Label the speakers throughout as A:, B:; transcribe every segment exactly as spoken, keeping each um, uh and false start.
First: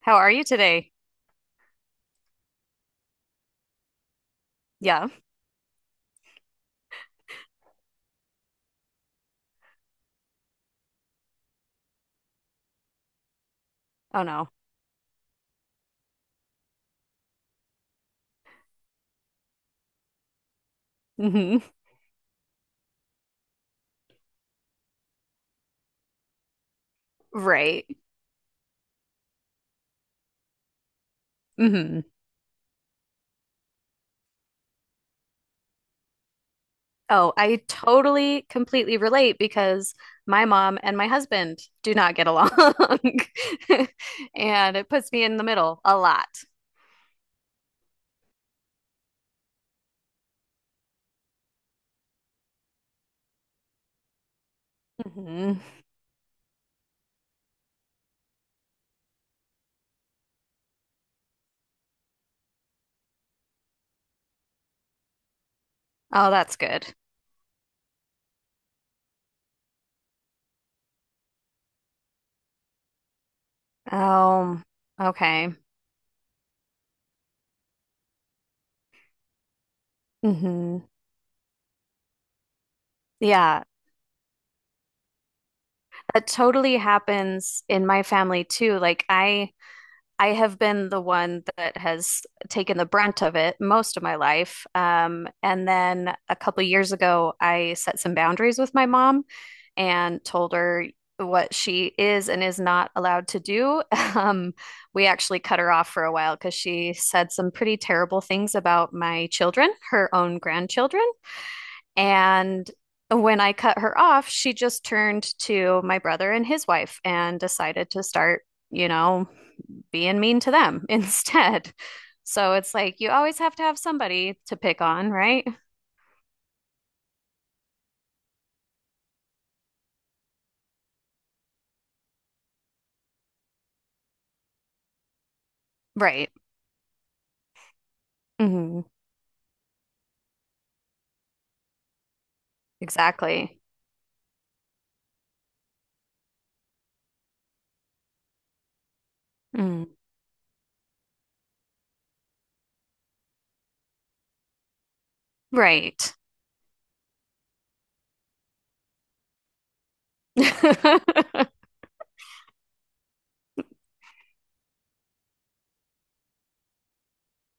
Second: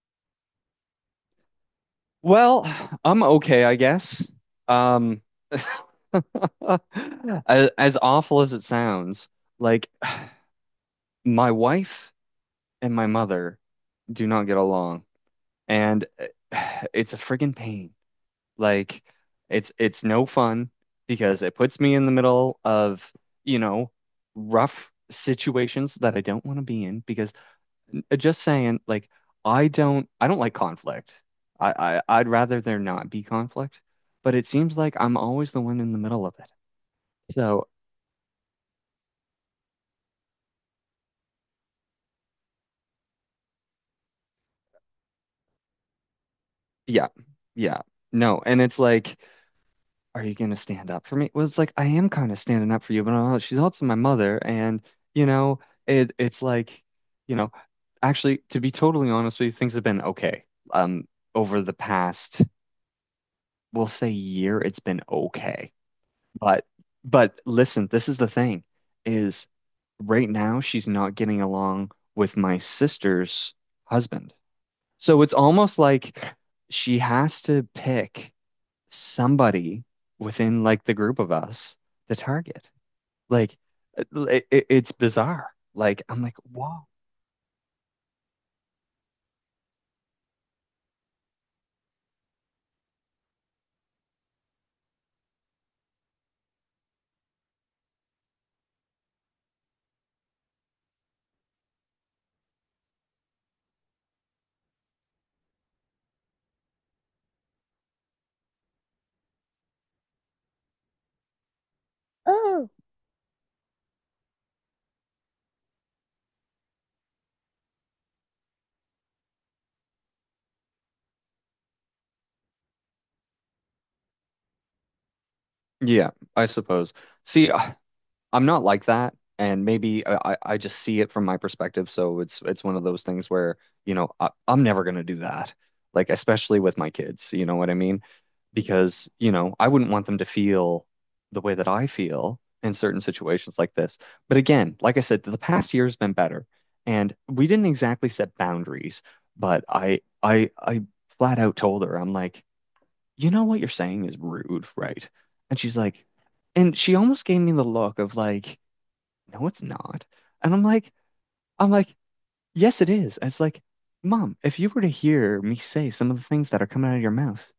A: How are you today?
B: Well, I'm okay, I guess.
A: Yeah.
B: Um, as, as awful as it sounds, like my wife and my mother
A: Oh
B: do not
A: no.
B: get along, and it's a friggin' pain. Like, it's it's no fun because it
A: Hmm.
B: puts me in the middle of, you know, rough situations that I don't want to be in because
A: Right.
B: uh, just saying, like, I don't I don't like conflict. I,
A: Hmm.
B: I I'd rather there not be conflict, but it seems like I'm always the one in the middle of it.
A: Oh, I
B: So
A: totally completely relate because my mom and my husband do not get along. And it puts me in the middle a lot.
B: yeah, yeah, no, and it's like, are you gonna stand up for me? Well, it's like I am kind of standing up for you, but uh, she's also my mother, and you know,
A: Hmm.
B: it it's like, you know, actually, to be totally honest with you, things have been okay. Um, over the past, we'll say year, it's been okay.
A: Oh, that's
B: But
A: good.
B: but listen, this is the thing is right now she's not getting along with my sister's husband.
A: Oh,
B: So it's
A: okay.
B: almost like she has to pick somebody within
A: Hmm.
B: like the group of us to target. Like
A: Yeah.
B: uh, it, it- it's bizarre. Like I'm
A: That
B: like,
A: totally
B: whoa.
A: happens in my family too. Like I I have been the one that has taken the brunt of it most of my life. Um, and then a couple of years ago, I set some boundaries with my mom and told her what she is and is not allowed to do. Um, we actually cut her off for a while because she said some pretty terrible things about my children, her own grandchildren.
B: Oh,
A: And when I cut her off, she just turned to my brother and his wife and decided to start, you know, being mean to them instead. So it's like you always have to have somebody to pick on, right?
B: yeah, I suppose. See, I'm not like that, and maybe I, I I just see it from my perspective. So it's it's one of those things where, you know, I, I'm never gonna do that. Like
A: Right.
B: especially with my kids, you know what I mean?
A: Hmm.
B: Because, you know, I wouldn't want them to feel the way that I feel in certain situations
A: Exactly.
B: like this. But again, like I said, the past year has been better, and we didn't exactly set boundaries, but
A: Mm.
B: I I I flat out told her, I'm like, you know what you're saying is rude, right? And she's
A: Right.
B: like, and she almost gave me the look of like, no, it's not. And I'm like,
A: I
B: I'm like, yes, it is. And it's like, Mom, if you were to hear me say some of the things that are coming out of your mouth,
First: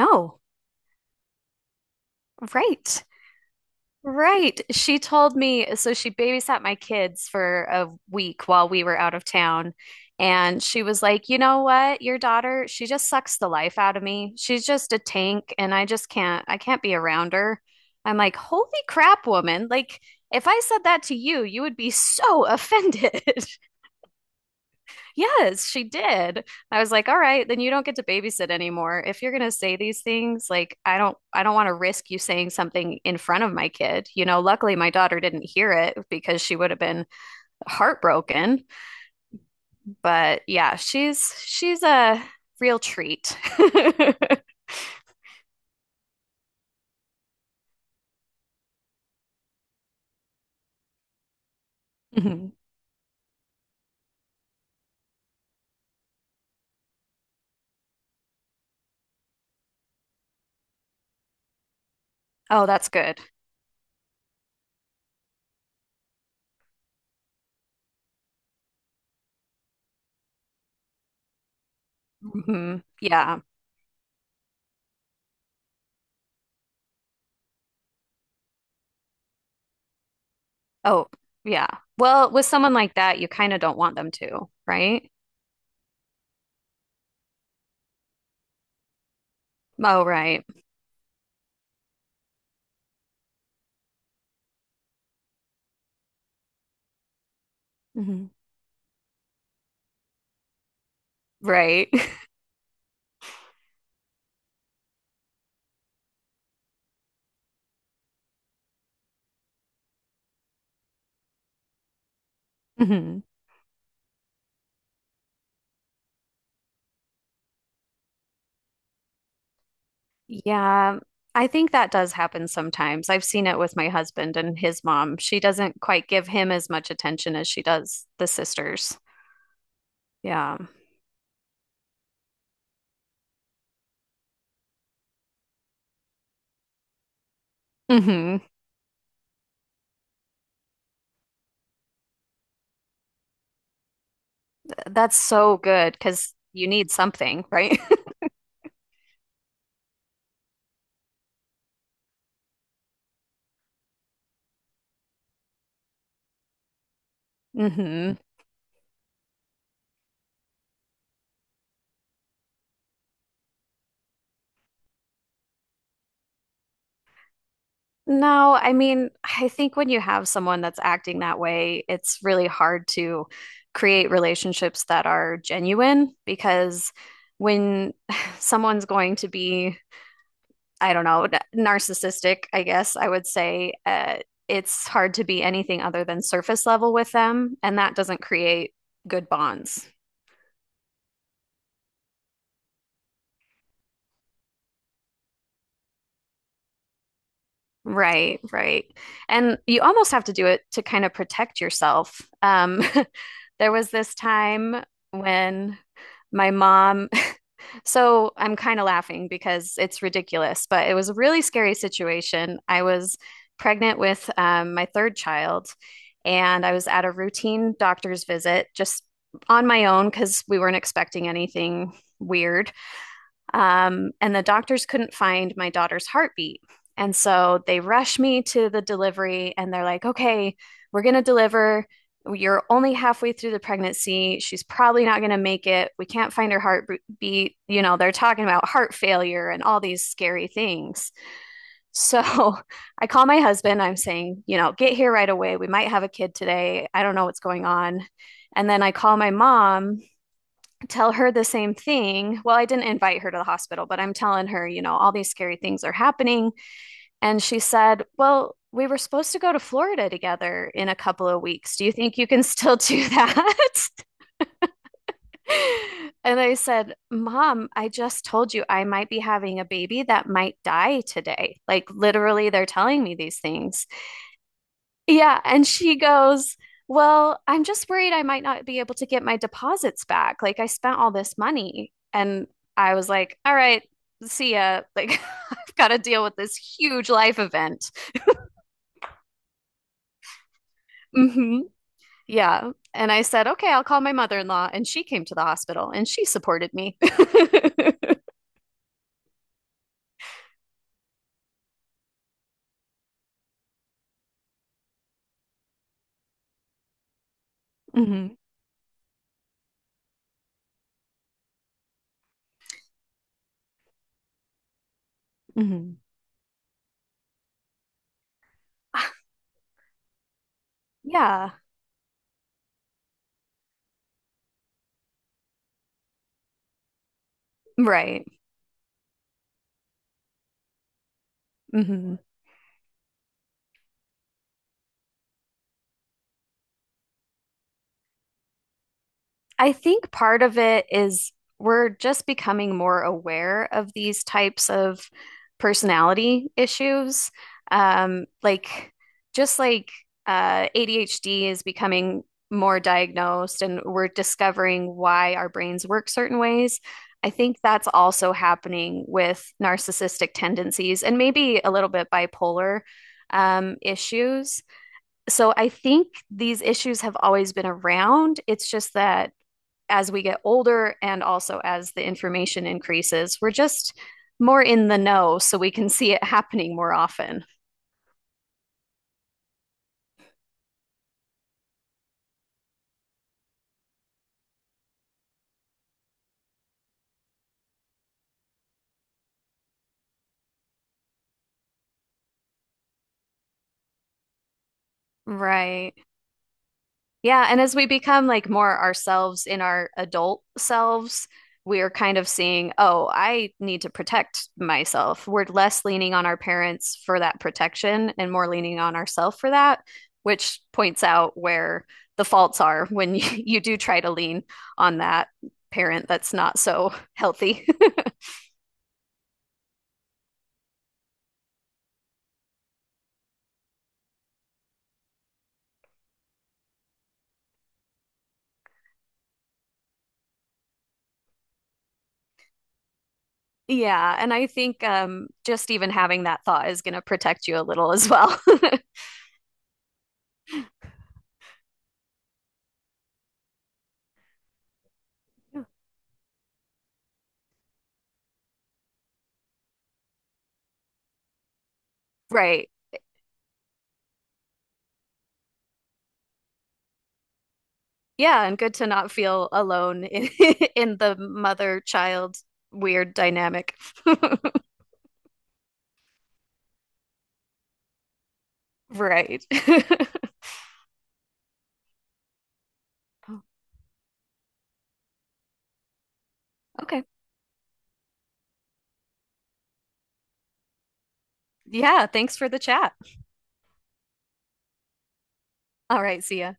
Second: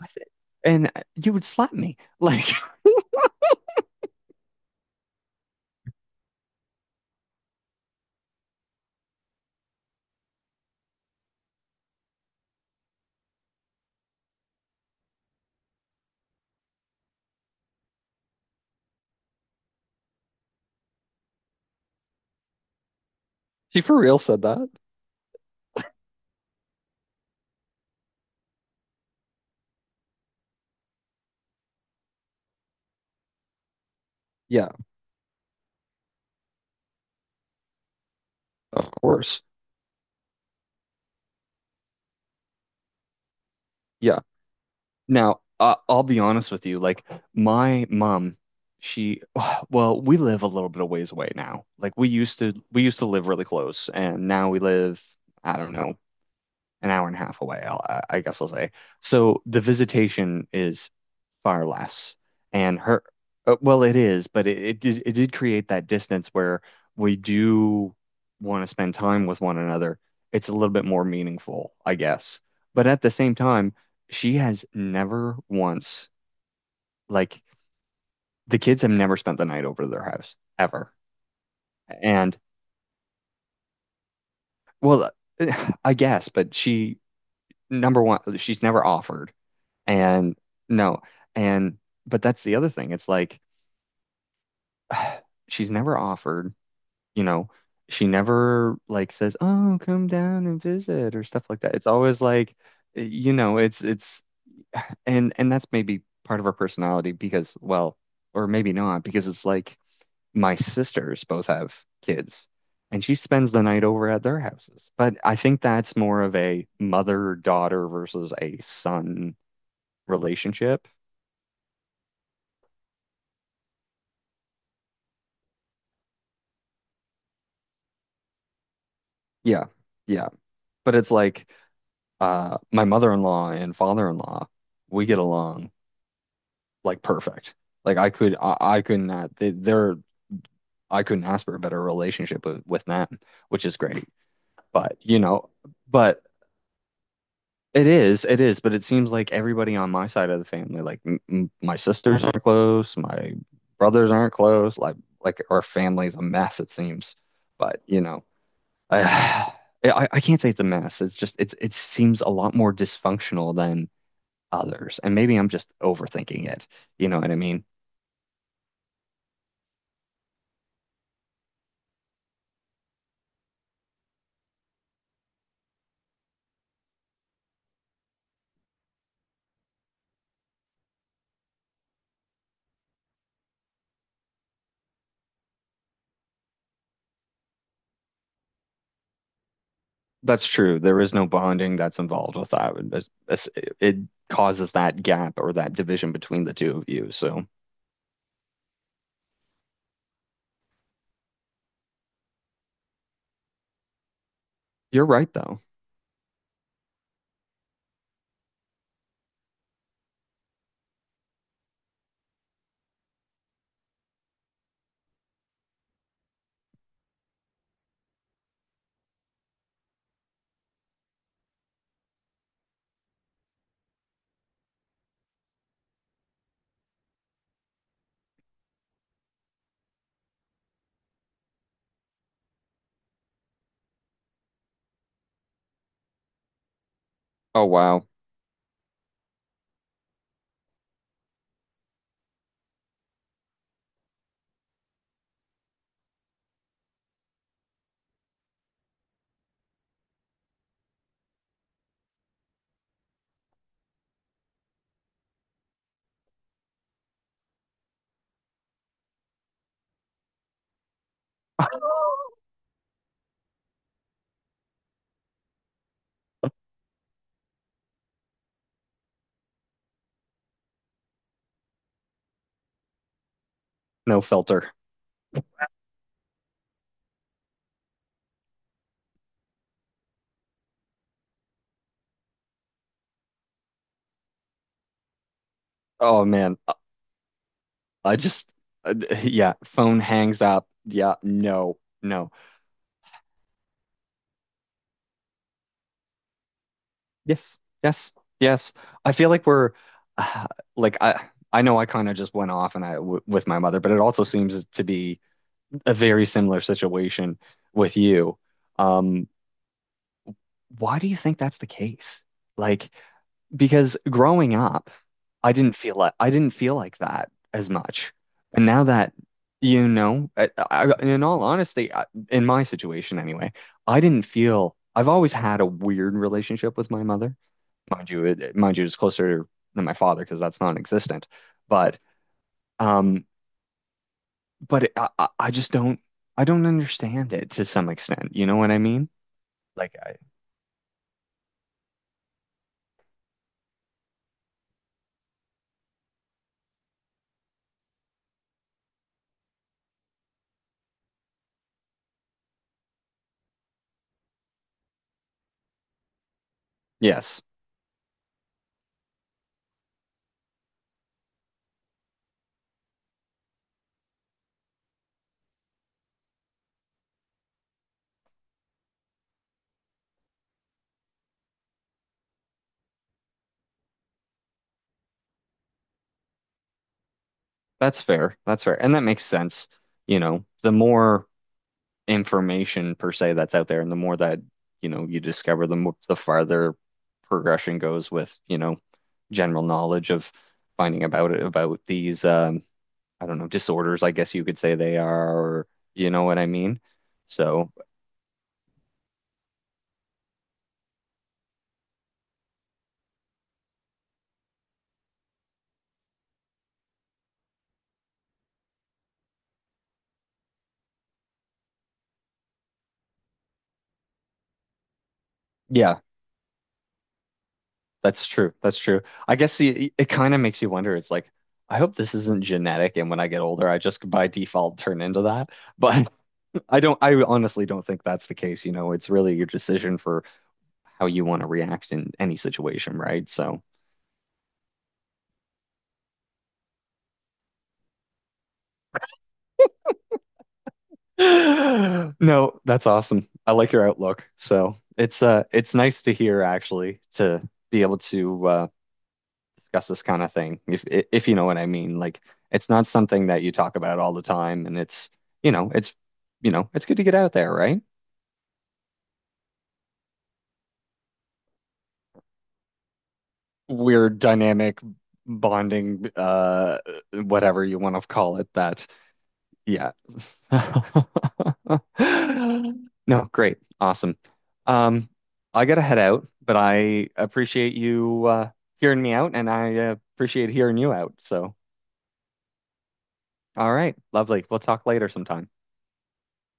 B: I th- and uh, you would slap me. Like,
A: Right. Right. She told me, so she babysat my kids for a week while we were out of town. And she was like, you know what? Your daughter, she just sucks the life out of me. She's just a tank, and I just can't, I can't be around her. I'm like, holy crap, woman. Like, if I said that to you, you would be so offended.
B: She for real said that?
A: Yes, she did. I was like, all right, then you don't get to babysit anymore. If you're gonna say these things, like I don't I don't want to risk you saying something in front of my kid. You know,
B: Yeah,
A: luckily my daughter didn't hear it because she would have been heartbroken.
B: of course.
A: But yeah, she's she's a real treat.
B: Yeah. Now, I I'll be honest with you. Like, my mom, she, well, we live a little bit of ways away now. Like, we used
A: Mhm.
B: to, we used to live really close, and now we live, I don't know, an hour and a half away, I'll, I guess I'll say. So the visitation is far less,
A: Oh,
B: and
A: that's
B: her,
A: good.
B: uh, well, it is, but it, it did it did create that distance where we do want to spend time with one another. It's a little bit more meaningful, I guess.
A: Hmm.
B: But at the same
A: Yeah.
B: time, she has never once like the kids have never spent the night over to their house ever,
A: Oh, yeah. Well,
B: and
A: with someone like that, you kind of don't want them to, right?
B: well, I guess, but she number one, she's never offered.
A: Oh,
B: And
A: right.
B: no, and but that's the other thing. It's like she's never offered, you know, she
A: Hmm.
B: never like says, "Oh, come down and visit" or stuff like that. It's
A: Right.
B: always like, eh, you know, it's it's and and that's maybe part of her personality because, well, or maybe not because it's like my sisters both have kids and she
A: Mhm.
B: spends the night over at their houses. But I think that's more of a mother-daughter versus a son relationship.
A: Yeah, I think that does happen sometimes. I've seen it with my husband and his mom. She doesn't quite give him as much attention as she does the sisters.
B: Yeah. Yeah.
A: Yeah.
B: But it's like uh my mother-in-law and father-in-law, we get along like perfect. Like I could
A: Hmm.
B: I, I could not they, they're I couldn't ask for a better relationship with with them, which is great. But
A: That's
B: you know,
A: so good
B: but
A: because you need something, right?
B: it is it is, but it seems like everybody on my side of the family, like m m my sisters aren't close, my brothers aren't close, like like our family's a mess it seems. But you
A: Hmm.
B: know, I I, I can't say it's a mess. It's just it's it seems a lot more dysfunctional than others. And maybe I'm just overthinking it. You know what I mean?
A: No, I mean, I think when you have someone that's acting that way, it's really hard to create relationships that are genuine because when someone's going to be I don't know, narcissistic, I guess I would say. Uh, it's hard to be anything other than surface level with them, and that doesn't create good bonds.
B: That's true. There is no bonding that's involved with that. It, it's- it causes that gap or that division between the two of you. So
A: Right, right. And you almost have to do it to kind of protect yourself. Um, there was this time
B: you're right, though.
A: when my mom so I'm kind of laughing because it's ridiculous, but it was a really scary situation. I was pregnant with um, my third child, and I was at a routine doctor's visit just on my own because we weren't expecting anything weird. Um, and the doctors couldn't find my daughter's heartbeat. And so they rush me to the delivery and they're like, okay, we're going to deliver. You're only halfway through the pregnancy. She's probably not going to make it. We can't find her heartbeat.
B: Oh,
A: You know,
B: wow.
A: they're talking about heart failure and all these scary things. So I call my husband. I'm saying, you know, get here right away. We might have a kid today. I don't know what's going on. And then I call my mom tell her the same thing. Well, I didn't invite her to the hospital, but I'm telling her, you know, all these scary things are happening. And she said, well, we were supposed to go to Florida together in a couple of weeks. Do you think you can still do that? And I said, Mom, I just told you I might be having a baby that might die today. Like, literally, they're telling me these things.
B: No filter.
A: Yeah, and she goes, "Well, I'm just worried I might not be able to get my deposits back. Like I spent all this money." And I was like, "All right, see ya. Like I've got to deal
B: Oh,
A: with this
B: man. I
A: huge life event."
B: I just, uh, yeah, phone hangs up. Yeah,
A: Hmm.
B: no, no.
A: Yeah. And I said, "Okay, I'll call my mother-in-law." And she came to the hospital and she supported me.
B: Yes, yes, yes. I feel like we're, uh, like, I, I know I kind of just went off and I w with my mother, but it also seems to be a very similar situation with
A: Hmm.
B: you. Um, why do you think that's the case? Like, because growing up, I didn't feel
A: Hmm.
B: like I didn't feel like that as much. And now that you know, I, I, in all
A: Yeah,
B: honesty, I, in my situation anyway, I didn't feel I've always had a weird relationship with my mother. Mind you,
A: right.
B: it, mind you, it's closer than my father because that's non-existent. But
A: Hmm.
B: um, but I, I I just don't I don't understand it to some extent. You know what I mean?
A: I
B: Like
A: think
B: I,
A: part of it is we're just becoming more aware of these types of personality issues. Um, like, just like uh, A D H D is becoming more diagnosed and we're discovering why our brains work certain ways. I
B: Yes,
A: think that's also happening with narcissistic tendencies and maybe a little bit bipolar um, issues. So I think these issues have always been around. It's just that as we get older and also as the information increases, we're just more in the know so we can see it happening more often.
B: that's fair. That's fair. And that makes sense. You know, the more information per se that's out there and the more that, you know, you discover, the more the farther progression goes with, you know, general knowledge of finding about it, about these um, I don't know, disorders, I guess you could say they are, or
A: Right.
B: you know what I mean?
A: Yeah. And
B: So,
A: as we become like more ourselves in our adult selves, we are kind of seeing, oh, I need to protect myself. We're less leaning on our parents for that protection and more leaning on ourselves for that, which points out where the faults are when you, you do try to lean on that
B: yeah,
A: parent that's not so healthy.
B: that's true. That's true. I guess it, it kind of makes you wonder. It's like, I hope this isn't genetic and when I get older, I just by default turn into that. But I don't, I honestly don't think that's the case. You know, it's really your decision for how you want to react in any situation, right? So,
A: Yeah, and I think um just even having that thought is going to protect you a little as well.
B: no, that's awesome. I like your outlook. So it's uh, it's nice to hear actually to be able to uh, discuss this kind of thing, if if you know what I mean. Like,
A: Right.
B: it's not something that you talk about all the time, and it's you know, it's you know, it's good to get out there, right?
A: Yeah, and good to not feel alone in, in the mother-child weird dynamic.
B: Weird dynamic bonding, uh, whatever you want to call it, that
A: Right.
B: Yeah. No, great. Awesome. Um, I gotta head out, but
A: Okay.
B: I appreciate you uh hearing me out and I uh, appreciate hearing you out. So,
A: Yeah, thanks for the chat.
B: all right, lovely. We'll talk later sometime.
A: All right, see ya.